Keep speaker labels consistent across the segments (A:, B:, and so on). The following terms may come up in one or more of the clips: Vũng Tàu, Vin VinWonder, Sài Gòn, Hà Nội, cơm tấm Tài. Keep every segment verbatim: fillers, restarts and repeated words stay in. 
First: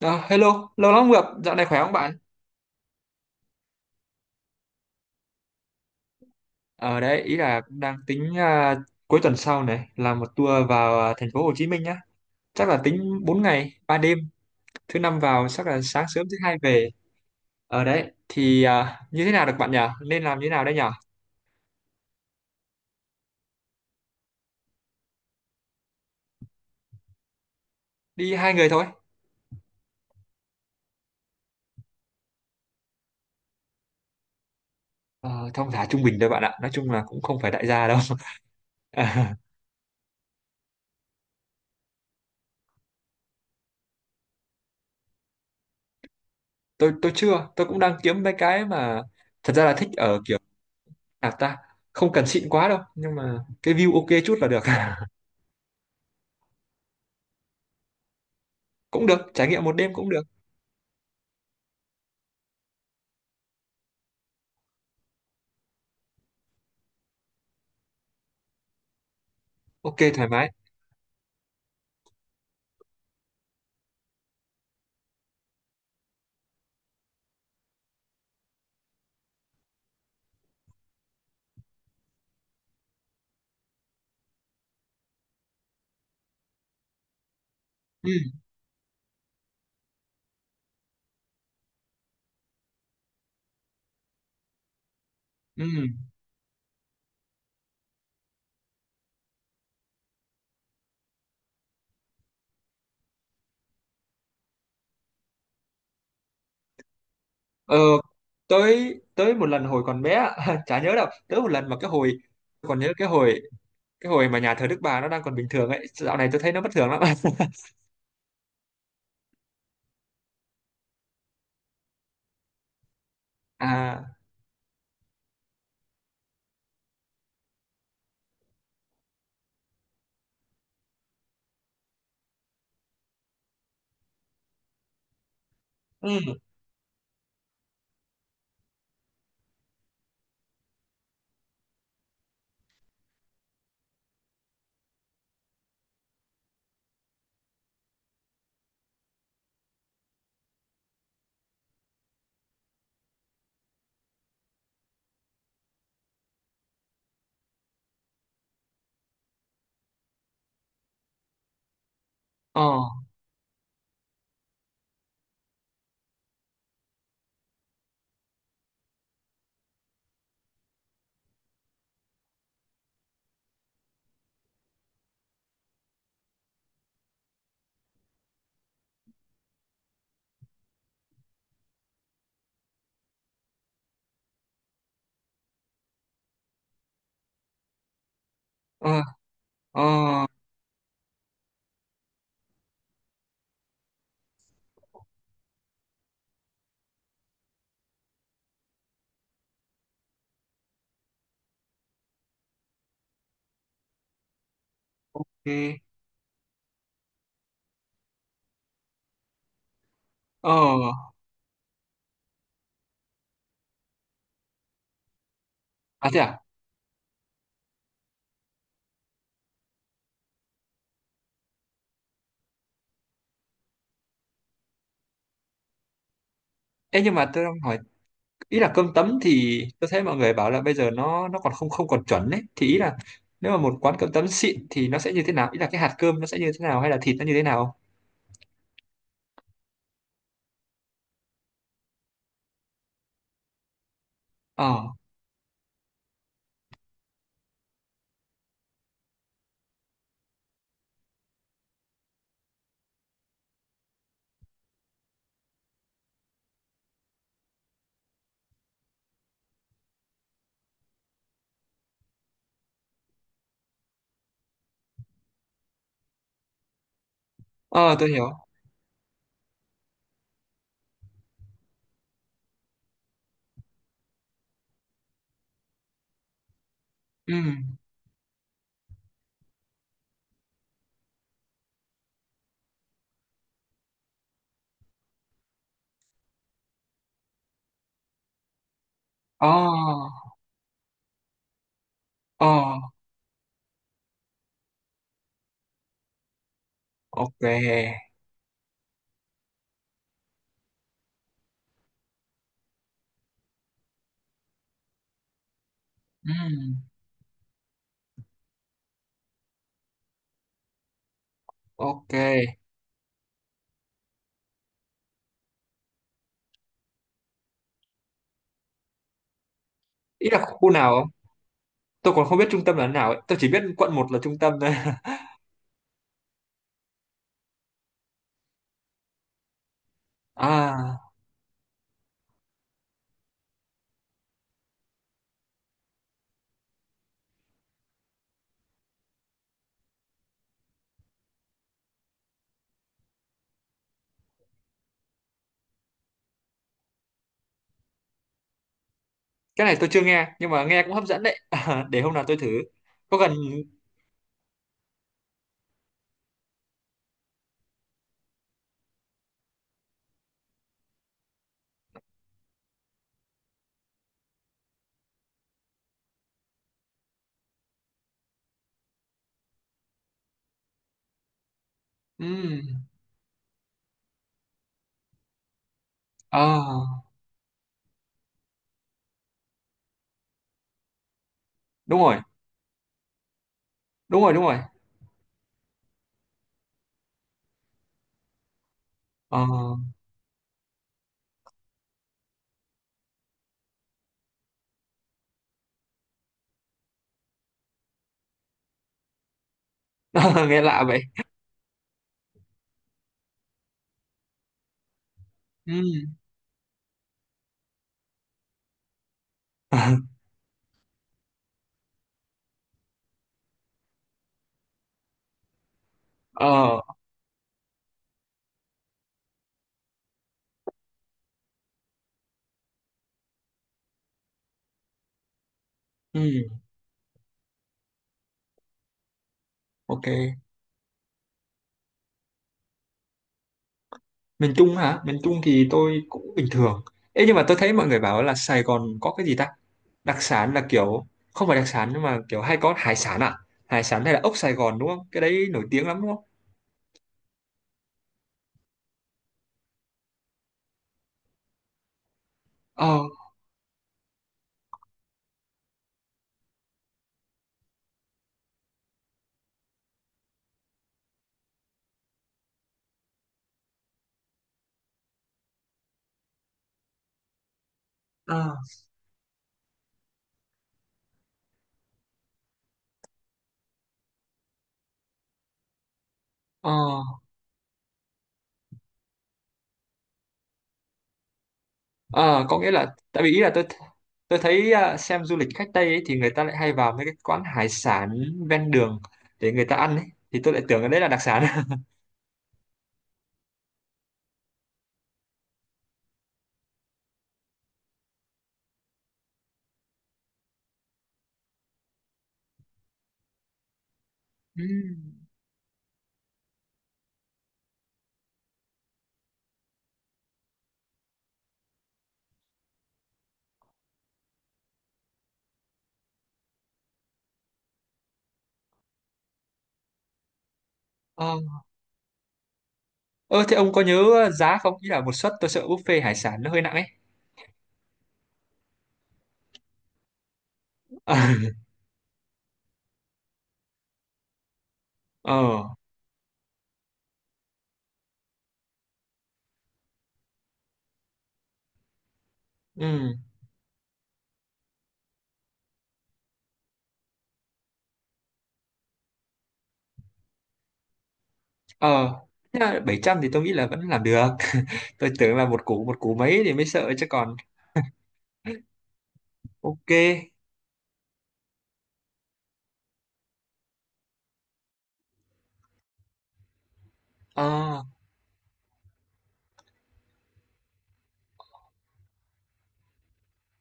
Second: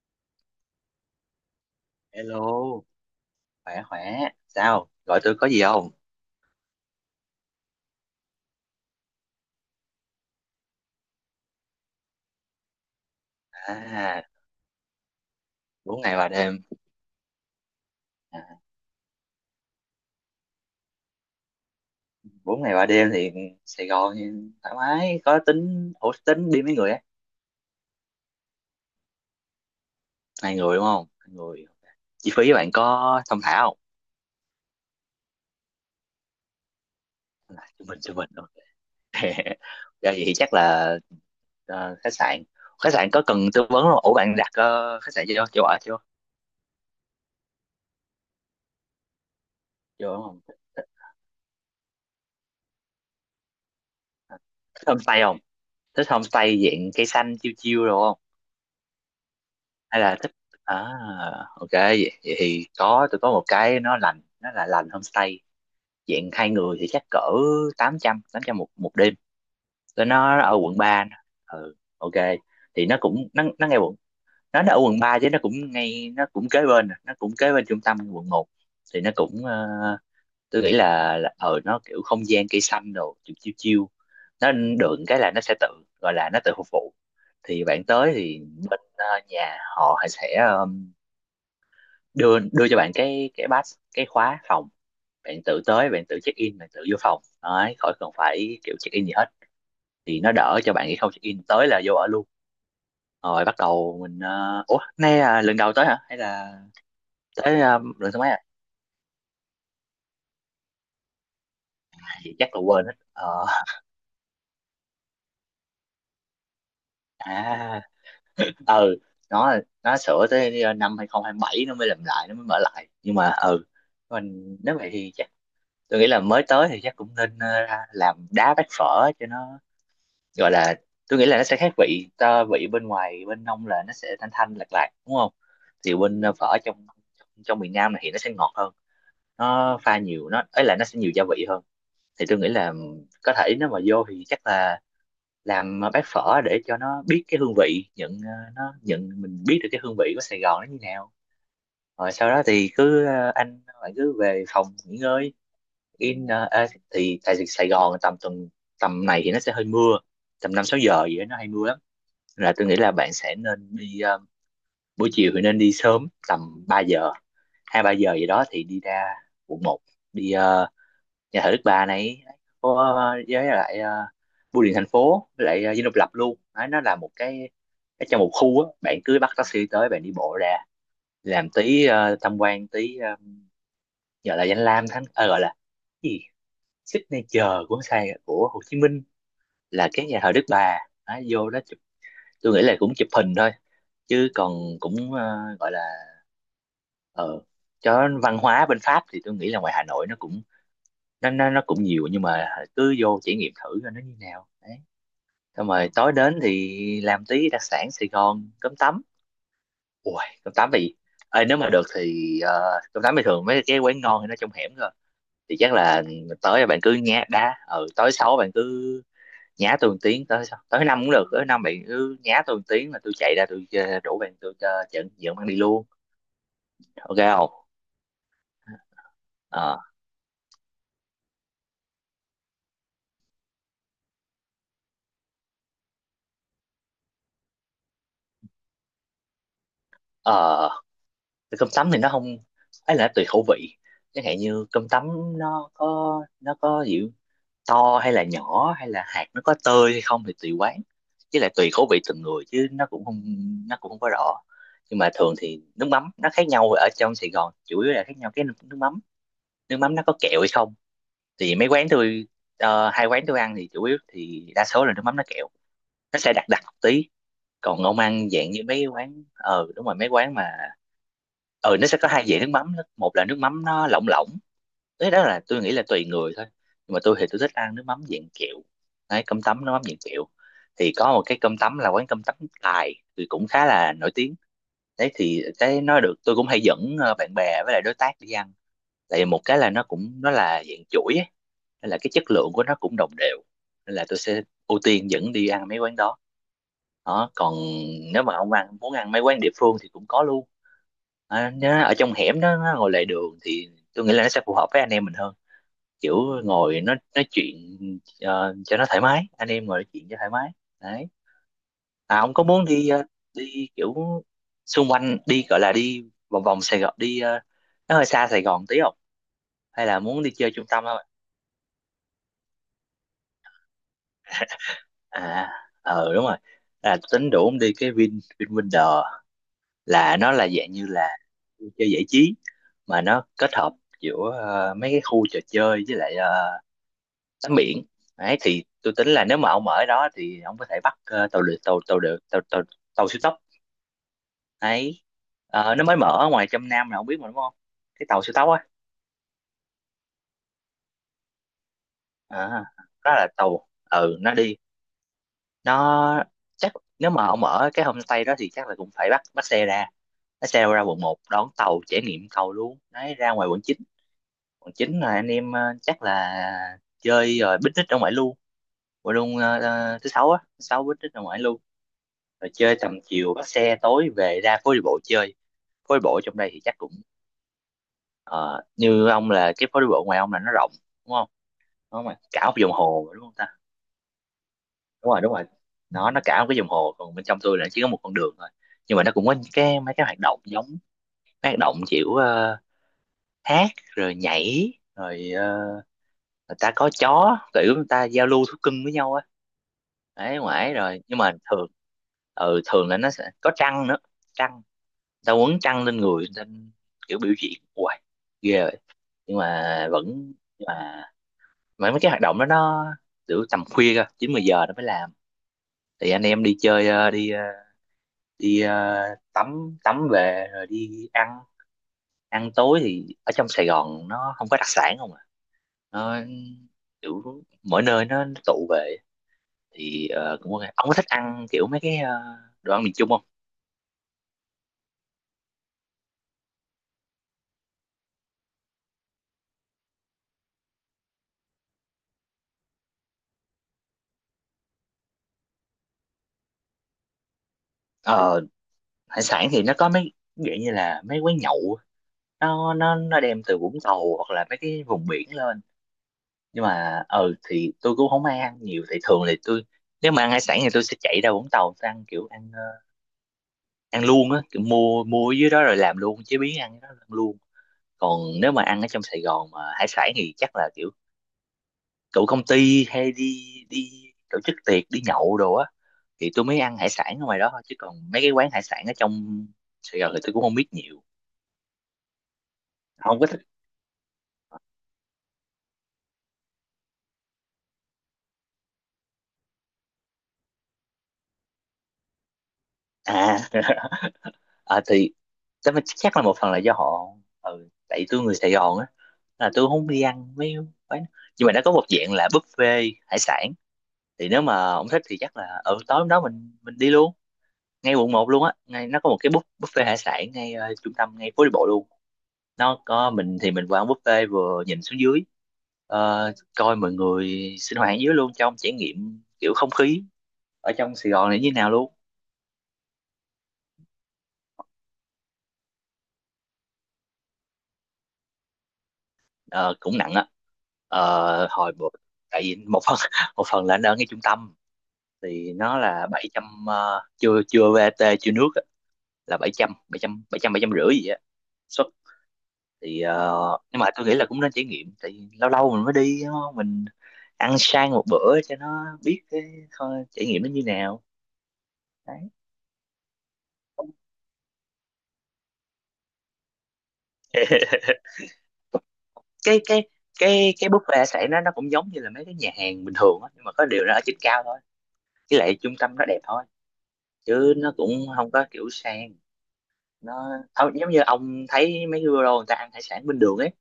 A: À, hello, lâu lắm không gặp, dạo này khỏe không bạn?
B: Hello, khỏe khỏe. Sao? Gọi tôi có gì không?
A: Ở đấy, ý là cũng đang tính à, cuối tuần sau này làm một tour vào à, thành phố Hồ Chí Minh nhá. Chắc là tính bốn ngày, ba đêm,
B: À,
A: thứ năm vào chắc là
B: bốn
A: sáng
B: ngày
A: sớm
B: ba
A: thứ hai
B: đêm.
A: về. Ở đấy
B: À,
A: thì à, như thế nào được bạn nhỉ? Nên làm như thế nào đây nhỉ?
B: bốn ngày ba đêm thì Sài Gòn thì thoải mái. Có tính, ủa tính đi mấy người á?
A: Đi hai người thôi.
B: Hai người đúng không? Hai người. Ok. Chi phí bạn có thông thả không?
A: Ờ, thong thả trung bình thôi bạn ạ. Nói chung là cũng không phải
B: À,
A: đại
B: chúng
A: gia đâu.
B: mình chúng mình. Ok. Ra
A: À,
B: vậy thì chắc là ờ, khách sạn. Khách sạn có cần tư vấn không? Ủa bạn đặt ờ, khách sạn chưa? Chưa ở chưa?
A: tôi tôi chưa, tôi cũng đang kiếm mấy cái mà thật ra là thích
B: Chưa
A: ở
B: đúng
A: kiểu
B: không? Thích, thích,
A: nào ta, không cần xịn quá đâu, nhưng mà cái view ok chút là được.
B: thích homestay không? Thích homestay dạng cây xanh chiêu chiêu rồi
A: Cũng được, trải nghiệm một đêm
B: hay
A: cũng
B: là
A: được.
B: thích à ok vậy, vậy thì có tôi có một cái nó lành nó là lành homestay dạng hai người thì chắc cỡ tám trăm tám trăm một một đêm,
A: Ok
B: tôi
A: thoải
B: nó
A: mái.
B: ở quận ba, ừ ok, thì nó cũng nó nó ngay quận, nó nó ở quận ba chứ nó cũng ngay nó cũng kế bên, à, nó cũng kế bên trung tâm quận một, thì nó cũng ờ, tôi nghĩ là, là ờ nó kiểu không gian cây xanh đồ chiêu chiêu chiêu, nó được cái là nó sẽ tự gọi là nó tự phục vụ, thì bạn
A: Ừ,
B: tới thì bên ờ, nhà họ sẽ ờ, đưa đưa cho bạn cái cái pass cái khóa phòng, bạn tự
A: ừ.
B: tới bạn tự check in bạn tự vô phòng đấy, khỏi cần phải kiểu check in gì hết, thì nó đỡ cho bạn khi không check in tới là vô ở luôn, rồi bắt đầu mình ờ, ủa nay là lần đầu tới hả hay là tới
A: Ờ,
B: ờ, lần thứ mấy à.
A: tới tới một lần hồi còn bé á, chả nhớ đâu. Tới một lần mà cái hồi
B: Thì chắc là
A: tôi còn
B: quên
A: nhớ
B: hết
A: cái hồi
B: ờ
A: cái hồi mà nhà thờ Đức Bà nó đang còn bình thường ấy. Dạo này tôi thấy nó bất thường lắm.
B: à ừ nó nó sửa tới ờ, năm hai không hai bảy nó mới làm lại nó mới mở lại, nhưng mà ừ
A: À,
B: mình nếu vậy thì chắc tôi nghĩ là mới tới thì chắc cũng nên ờ, ra làm đá bát phở cho nó gọi là, tôi nghĩ là nó sẽ khác vị ta vị bên ngoài bên nông, là nó sẽ thanh thanh lạt lạt đúng không, thì
A: ừ,
B: bên ờ, phở trong trong miền Nam này thì nó sẽ ngọt hơn, nó pha nhiều nó ấy là nó sẽ nhiều gia vị hơn, thì tôi nghĩ là có thể nếu mà vô thì chắc là làm bát phở để cho nó biết cái hương vị nhận ờ, nó nhận mình biết được cái hương vị của Sài Gòn nó như nào, rồi sau đó thì cứ ờ, anh bạn cứ về phòng nghỉ ngơi, in ờ, à, thì tại Sài Gòn tầm tuần tầm này thì nó sẽ hơi mưa, tầm năm sáu giờ gì đó nó hay mưa lắm, là
A: ờ,
B: tôi nghĩ là bạn sẽ nên đi ờ, buổi chiều thì nên đi sớm tầm ba giờ, hai ba giờ gì đó thì đi ra quận một, đi ờ, nhà thờ Đức Bà này có ờ, với lại ờ, bưu điện thành phố, với lại ờ, Dinh Độc Lập luôn. Đấy, nó là một cái, cái trong một khu á, bạn cứ bắt taxi tới bạn đi bộ ra làm tí ờ, tham quan tí ờ, gọi là danh lam thắng ờ, gọi là cái gì, signature của Sài của Hồ Chí
A: ờ,
B: Minh
A: ờ,
B: là cái nhà thờ Đức Bà. Đấy, vô đó chụp, tôi nghĩ là cũng chụp hình thôi chứ còn cũng ờ, gọi là ờ cho văn hóa bên Pháp thì tôi nghĩ là ngoài Hà Nội nó cũng nó nó nó cũng nhiều, nhưng mà cứ vô trải nghiệm thử coi nó như nào đấy. Xong
A: ok,
B: rồi tối đến thì làm tí đặc sản Sài Gòn cơm tấm, ui
A: ờ.
B: cơm tấm thì ơi nếu mà được thì ờ, cơm tấm thì thường mấy cái quán ngon thì nó trong hẻm rồi, thì chắc là
A: À thế à?
B: tới là bạn cứ nhá đá ừ tới sáu bạn cứ nhá tôi một tiếng tới sao tới năm cũng được, tới năm bạn cứ nhá tôi một tiếng là tôi chạy ra tôi ờ, rủ bạn tôi uh, dẫn dẫn bạn đi luôn,
A: Ê, nhưng
B: ok
A: mà tôi
B: không.
A: đang hỏi ý là cơm tấm thì
B: ờ
A: tôi thấy mọi người bảo là bây giờ nó nó còn không không còn chuẩn ấy. Thì ý là nếu mà một quán cơm tấm xịn thì nó sẽ như thế nào? Ý là cái hạt cơm nó sẽ như thế nào hay là thịt nó như thế nào?
B: ờ Thì cơm tấm thì nó không ấy là nó tùy khẩu vị, chẳng hạn như cơm
A: Ờ,
B: tấm nó có nó có kiểu to hay là nhỏ, hay là hạt nó có tơi hay không thì tùy quán, chứ lại tùy khẩu vị từng người, chứ nó cũng không nó cũng không có rõ. Nhưng mà thường thì nước mắm nó khác nhau, ở trong Sài Gòn chủ yếu là khác nhau cái nước nước mắm nước mắm nó có kẹo hay không, thì mấy quán tôi ờ, hai quán tôi ăn thì chủ yếu thì đa số là nước mắm nó kẹo, nó sẽ đặc đặc một tí. Còn
A: ờ
B: ông
A: tôi hiểu.
B: ăn dạng như mấy quán ờ đúng rồi mấy quán mà ừ nó sẽ có hai dạng nước mắm đó. Một là nước mắm nó lỏng lỏng, đấy đó là tôi nghĩ là tùy người thôi, nhưng mà tôi thì
A: Ừ.
B: tôi thích ăn nước mắm dạng kẹo, đấy cơm tấm nước mắm dạng kẹo, thì có một cái cơm tấm là quán cơm tấm Tài thì cũng khá là nổi tiếng. Đấy thì cái nó được tôi cũng hay dẫn ờ, bạn bè với lại đối tác đi ăn, tại vì một
A: Ờ,
B: cái là nó cũng nó là dạng chuỗi ấy, nên là cái chất
A: ờ,
B: lượng của nó cũng đồng đều, nên là tôi sẽ ưu tiên dẫn đi ăn mấy quán đó. Đó còn
A: ok.
B: nếu mà ông ăn muốn ăn mấy quán địa phương thì cũng có luôn, à, nó ở trong hẻm đó nó ngồi lề đường thì tôi nghĩ là nó sẽ phù hợp với anh em mình hơn, kiểu
A: Ừm,
B: ngồi nó nói chuyện ờ, cho nó thoải mái, anh em ngồi nói chuyện cho thoải mái đấy.
A: ok.
B: À ông có muốn đi ờ, đi kiểu xung quanh đi gọi là đi vòng vòng Sài Gòn, đi ờ, nó hơi xa Sài Gòn tí không, hay là muốn
A: Ý
B: đi
A: là
B: chơi trung
A: khu
B: tâm
A: nào
B: không.
A: không? Tôi còn không biết trung tâm là nào ấy. Tôi chỉ biết quận một là trung tâm thôi.
B: À ờ đúng rồi là tính đủ ông đi cái Vin VinWonder, là nó là dạng như
A: À,
B: là vui chơi giải trí mà nó kết hợp giữa ờ, mấy cái khu trò chơi với lại ờ, tắm biển. Đấy thì tôi tính là nếu mà ông ở đó thì ông có thể bắt ờ, tàu lượt tàu tàu được tàu tàu, tàu siêu tốc đấy. Ờ, nó mới mở ở ngoài trong Nam là ông biết mà đúng không, cái tàu siêu tốc á.
A: cái này tôi chưa nghe, nhưng mà nghe cũng hấp dẫn đấy. À, để hôm nào tôi thử.
B: À, đó
A: Có
B: là
A: cần...
B: tàu ừ nó đi nó chắc nếu mà ông ở cái homestay đó thì chắc là cũng phải bắt bắt xe ra, bắt xe ra quận một đón tàu trải nghiệm tàu luôn đấy, ra ngoài quận chín, quận chín là anh em ờ, chắc là chơi rồi picnic ở ngoài luôn, ngoài luôn ờ, ờ, thứ sáu á thứ sáu picnic ở ngoài luôn, rồi chơi
A: ừm,
B: tầm chiều bắt xe tối về ra phố đi bộ chơi. Phố đi bộ trong
A: ờ,
B: đây thì chắc cũng ờ, như ông là cái phố đi bộ ngoài ông là nó rộng đúng không,
A: đúng
B: nó mà
A: rồi,
B: cả một vòng hồ mà, đúng không ta.
A: đúng rồi, đúng rồi.
B: Đúng rồi đúng rồi, nó nó cả một cái vòng hồ, còn bên trong tôi là chỉ có một con đường thôi, nhưng mà nó cũng có
A: Ờ,
B: những cái mấy cái hoạt động giống mấy hoạt động kiểu ờ, hát rồi nhảy rồi ờ, người ta có chó kiểu người ta giao lưu thú cưng với nhau á, đấy
A: nghe
B: ngoài ấy.
A: lạ vậy.
B: Rồi nhưng mà thường ừ thường là nó sẽ có trăng nữa, trăng ta quấn chăn lên
A: Ừm,
B: người nên kiểu biểu diễn hoài ghê rồi, nhưng mà vẫn nhưng mà mà mấy cái hoạt động đó nó kiểu tầm khuya cơ chín mười giờ nó mới làm, thì anh em đi
A: ờ,
B: chơi ờ, đi ờ, đi ờ, tắm tắm về rồi đi ăn. Ăn tối thì ở trong Sài Gòn nó không có đặc sản không à, nó
A: ừm,
B: kiểu mỗi nơi nó, nó tụ về,
A: ok.
B: thì ờ, cũng ok, ông có thích ăn kiểu mấy cái ờ, đồ ăn miền Trung không.
A: Miền Trung hả? Miền Trung thì tôi cũng bình thường. Ê nhưng mà tôi thấy mọi người bảo là Sài Gòn có cái gì ta, đặc sản là kiểu không phải đặc sản nhưng mà kiểu hay có hải sản à? Hải sản hay là ốc Sài Gòn đúng không? Cái đấy nổi tiếng lắm đúng không?
B: Ờ hải sản thì nó có mấy dạng như là mấy quán nhậu á. nó
A: Ờ,
B: nó nó đem từ Vũng Tàu hoặc là mấy cái vùng biển lên, nhưng mà ừ thì tôi cũng không ai ăn nhiều, thì thường thì tôi nếu mà ăn hải sản thì tôi sẽ chạy ra Vũng Tàu tôi ăn kiểu ăn ờ, ăn luôn á, kiểu mua mua ở dưới đó rồi làm luôn chế biến ăn cái đó ăn luôn. Còn nếu
A: ờ,
B: mà ăn ở trong Sài Gòn mà hải sản thì chắc là kiểu tụ công ty hay đi đi tổ chức tiệc đi nhậu đồ á, thì tôi mới
A: ờ,
B: ăn hải sản ở ngoài đó thôi, chứ còn mấy cái quán hải sản ở trong Sài Gòn thì tôi cũng không biết nhiều,
A: ờ có nghĩa là
B: không
A: tại
B: có
A: vì ý là tôi tôi thấy à, xem du lịch khách Tây ấy, thì người ta lại hay vào mấy cái quán hải sản ven đường để người ta ăn ấy, thì tôi lại tưởng cái đấy là đặc sản.
B: à. À thì chắc chắc là một phần là do họ ừ, tại tôi người Sài Gòn á, là tôi không đi ăn mấy quán, nhưng mà nó có một dạng là buffet hải sản, thì nếu
A: Ừ.
B: mà ông thích thì chắc là ở tối hôm đó mình mình đi luôn, ngay quận một luôn á, ngay nó có một cái bu- buffet hải sản ngay ờ, trung tâm ngay phố đi bộ luôn. Nó có mình thì mình qua ăn buffet vừa nhìn xuống dưới ờ, coi mọi người sinh hoạt dưới luôn cho ông trải nghiệm kiểu không khí ở trong Sài
A: Ờ,
B: Gòn này như thế nào luôn.
A: ơ, thế ông có nhớ giá không? Ý là một suất tôi sợ buffet hải sản nó hơi nặng ấy.
B: Ờ, cũng nặng á. Ờ, hồi bữa- tại vì một phần một phần là anh ở ngay trung tâm, thì
A: Ờ.
B: nó là bảy trăm ờ, chưa chưa vê a tê chưa nước á, là bảy trăm bảy trăm bảy trăm bảy trăm rưỡi gì á suất. Thì
A: Ừ,
B: ờ, nhưng mà tôi nghĩ là cũng nên trải nghiệm, tại vì lâu lâu mình mới đi đúng không? Mình ăn sang một bữa cho nó biết cái kho- trải nghiệm nó như nào
A: ờ,
B: đấy.
A: thế là bảy trăm thì tôi nghĩ là vẫn làm được. Tôi tưởng là một củ một củ mấy thì mới sợ chứ còn
B: cái
A: ok.
B: cái cái cái buffet sẽ nó nó cũng giống như là mấy cái nhà hàng bình thường á, nhưng mà có điều nó ở trên cao thôi, với lại trung tâm nó đẹp thôi, chứ nó
A: À,
B: cũng không có kiểu sang nó thôi, giống như ông thấy mấy cái bureau người ta ăn hải sản bên đường ấy,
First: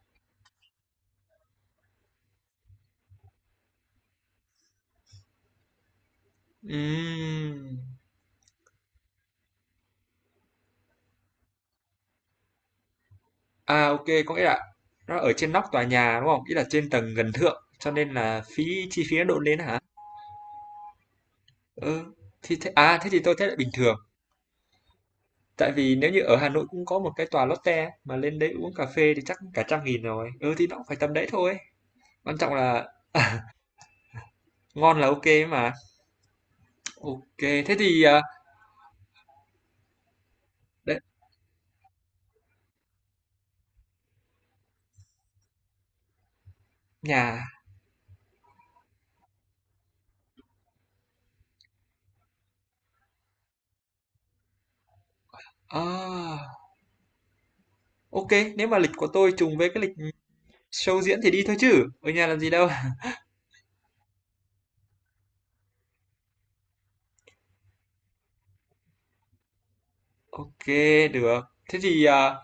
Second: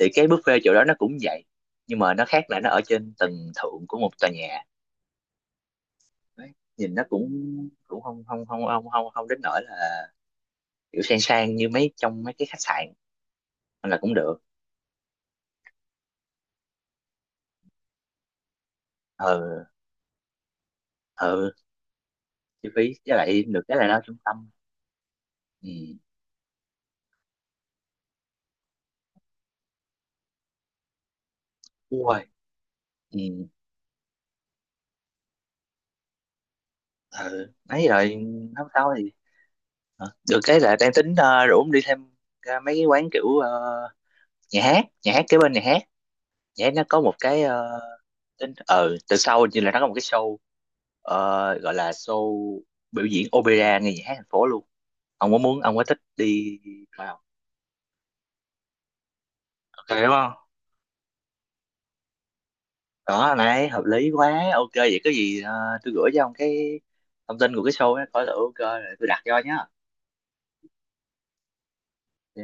B: thì cái buffet chỗ đó nó cũng vậy, nhưng mà nó khác là nó ở trên tầng thượng của một tòa nhà. Đấy. Nhìn nó cũng
A: ừm,
B: cũng không không không không không không đến nỗi là kiểu sang sang như mấy trong mấy cái khách sạn,
A: à
B: nên là
A: ok
B: cũng
A: có
B: được.
A: nghĩa là nó ở trên nóc tòa nhà đúng không? Ý là trên tầng gần thượng cho nên là phí chi phí nó đội lên
B: Ừ
A: hả?
B: ừ
A: Ừ thì
B: chi
A: thế,
B: phí
A: à thế
B: với
A: thì tôi
B: lại
A: thấy là
B: được
A: bình
B: cái là nó
A: thường,
B: ở trung tâm.
A: tại vì
B: Ừ
A: nếu như ở Hà Nội cũng có một cái tòa Lotte mà lên đấy uống cà phê thì chắc cả trăm nghìn rồi, ừ thì nó cũng phải tầm đấy thôi.
B: ui
A: Quan trọng là
B: ừ
A: ngon là ok mà. Ok
B: ừ
A: thế
B: mấy
A: thì
B: rồi
A: à,
B: nói sau thì. Hả? Được cái là đang
A: đấy,
B: tính ờ, rủ ông đi thêm ra mấy cái quán kiểu ờ, nhà hát nhà hát kế bên nhà hát nhé, nó có một cái
A: nhà.
B: ờ, tính ờ từ sau như là nó có một cái show ờ, gọi là show biểu diễn opera nghe nhạc hát thành phố luôn, ông có muốn ông có thích
A: À,
B: đi vào,
A: ok, nếu mà lịch của tôi trùng với cái
B: ok đúng
A: lịch
B: không.
A: show diễn thì đi thôi chứ, ở nhà làm gì đâu.
B: Đó này hợp lý quá ok vậy có gì ờ, tôi gửi cho ông cái thông tin của cái show ấy coi thử ok rồi tôi đặt cho nhá ok.
A: Ok, được. Thế thì à,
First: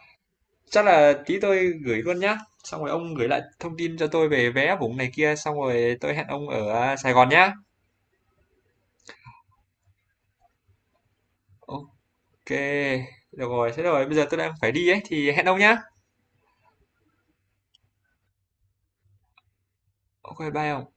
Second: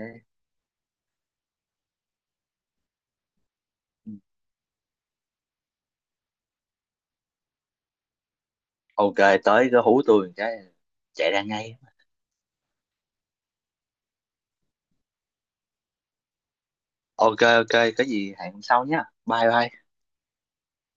A: chắc là tí tôi gửi luôn nhá. Xong rồi ông gửi lại thông tin cho
B: Ừ.
A: tôi về vé vùng này kia, xong rồi tôi hẹn ông ở à, Sài Gòn nhá.
B: Ok, tới cứ hú tôi một cái chạy ra ngay.
A: Ok, được rồi, thế rồi, bây giờ tôi đang phải đi ấy, thì hẹn ông nhá.
B: Ok ok có gì hẹn hôm sau nhé, bye bye.
A: Ok, bye ông.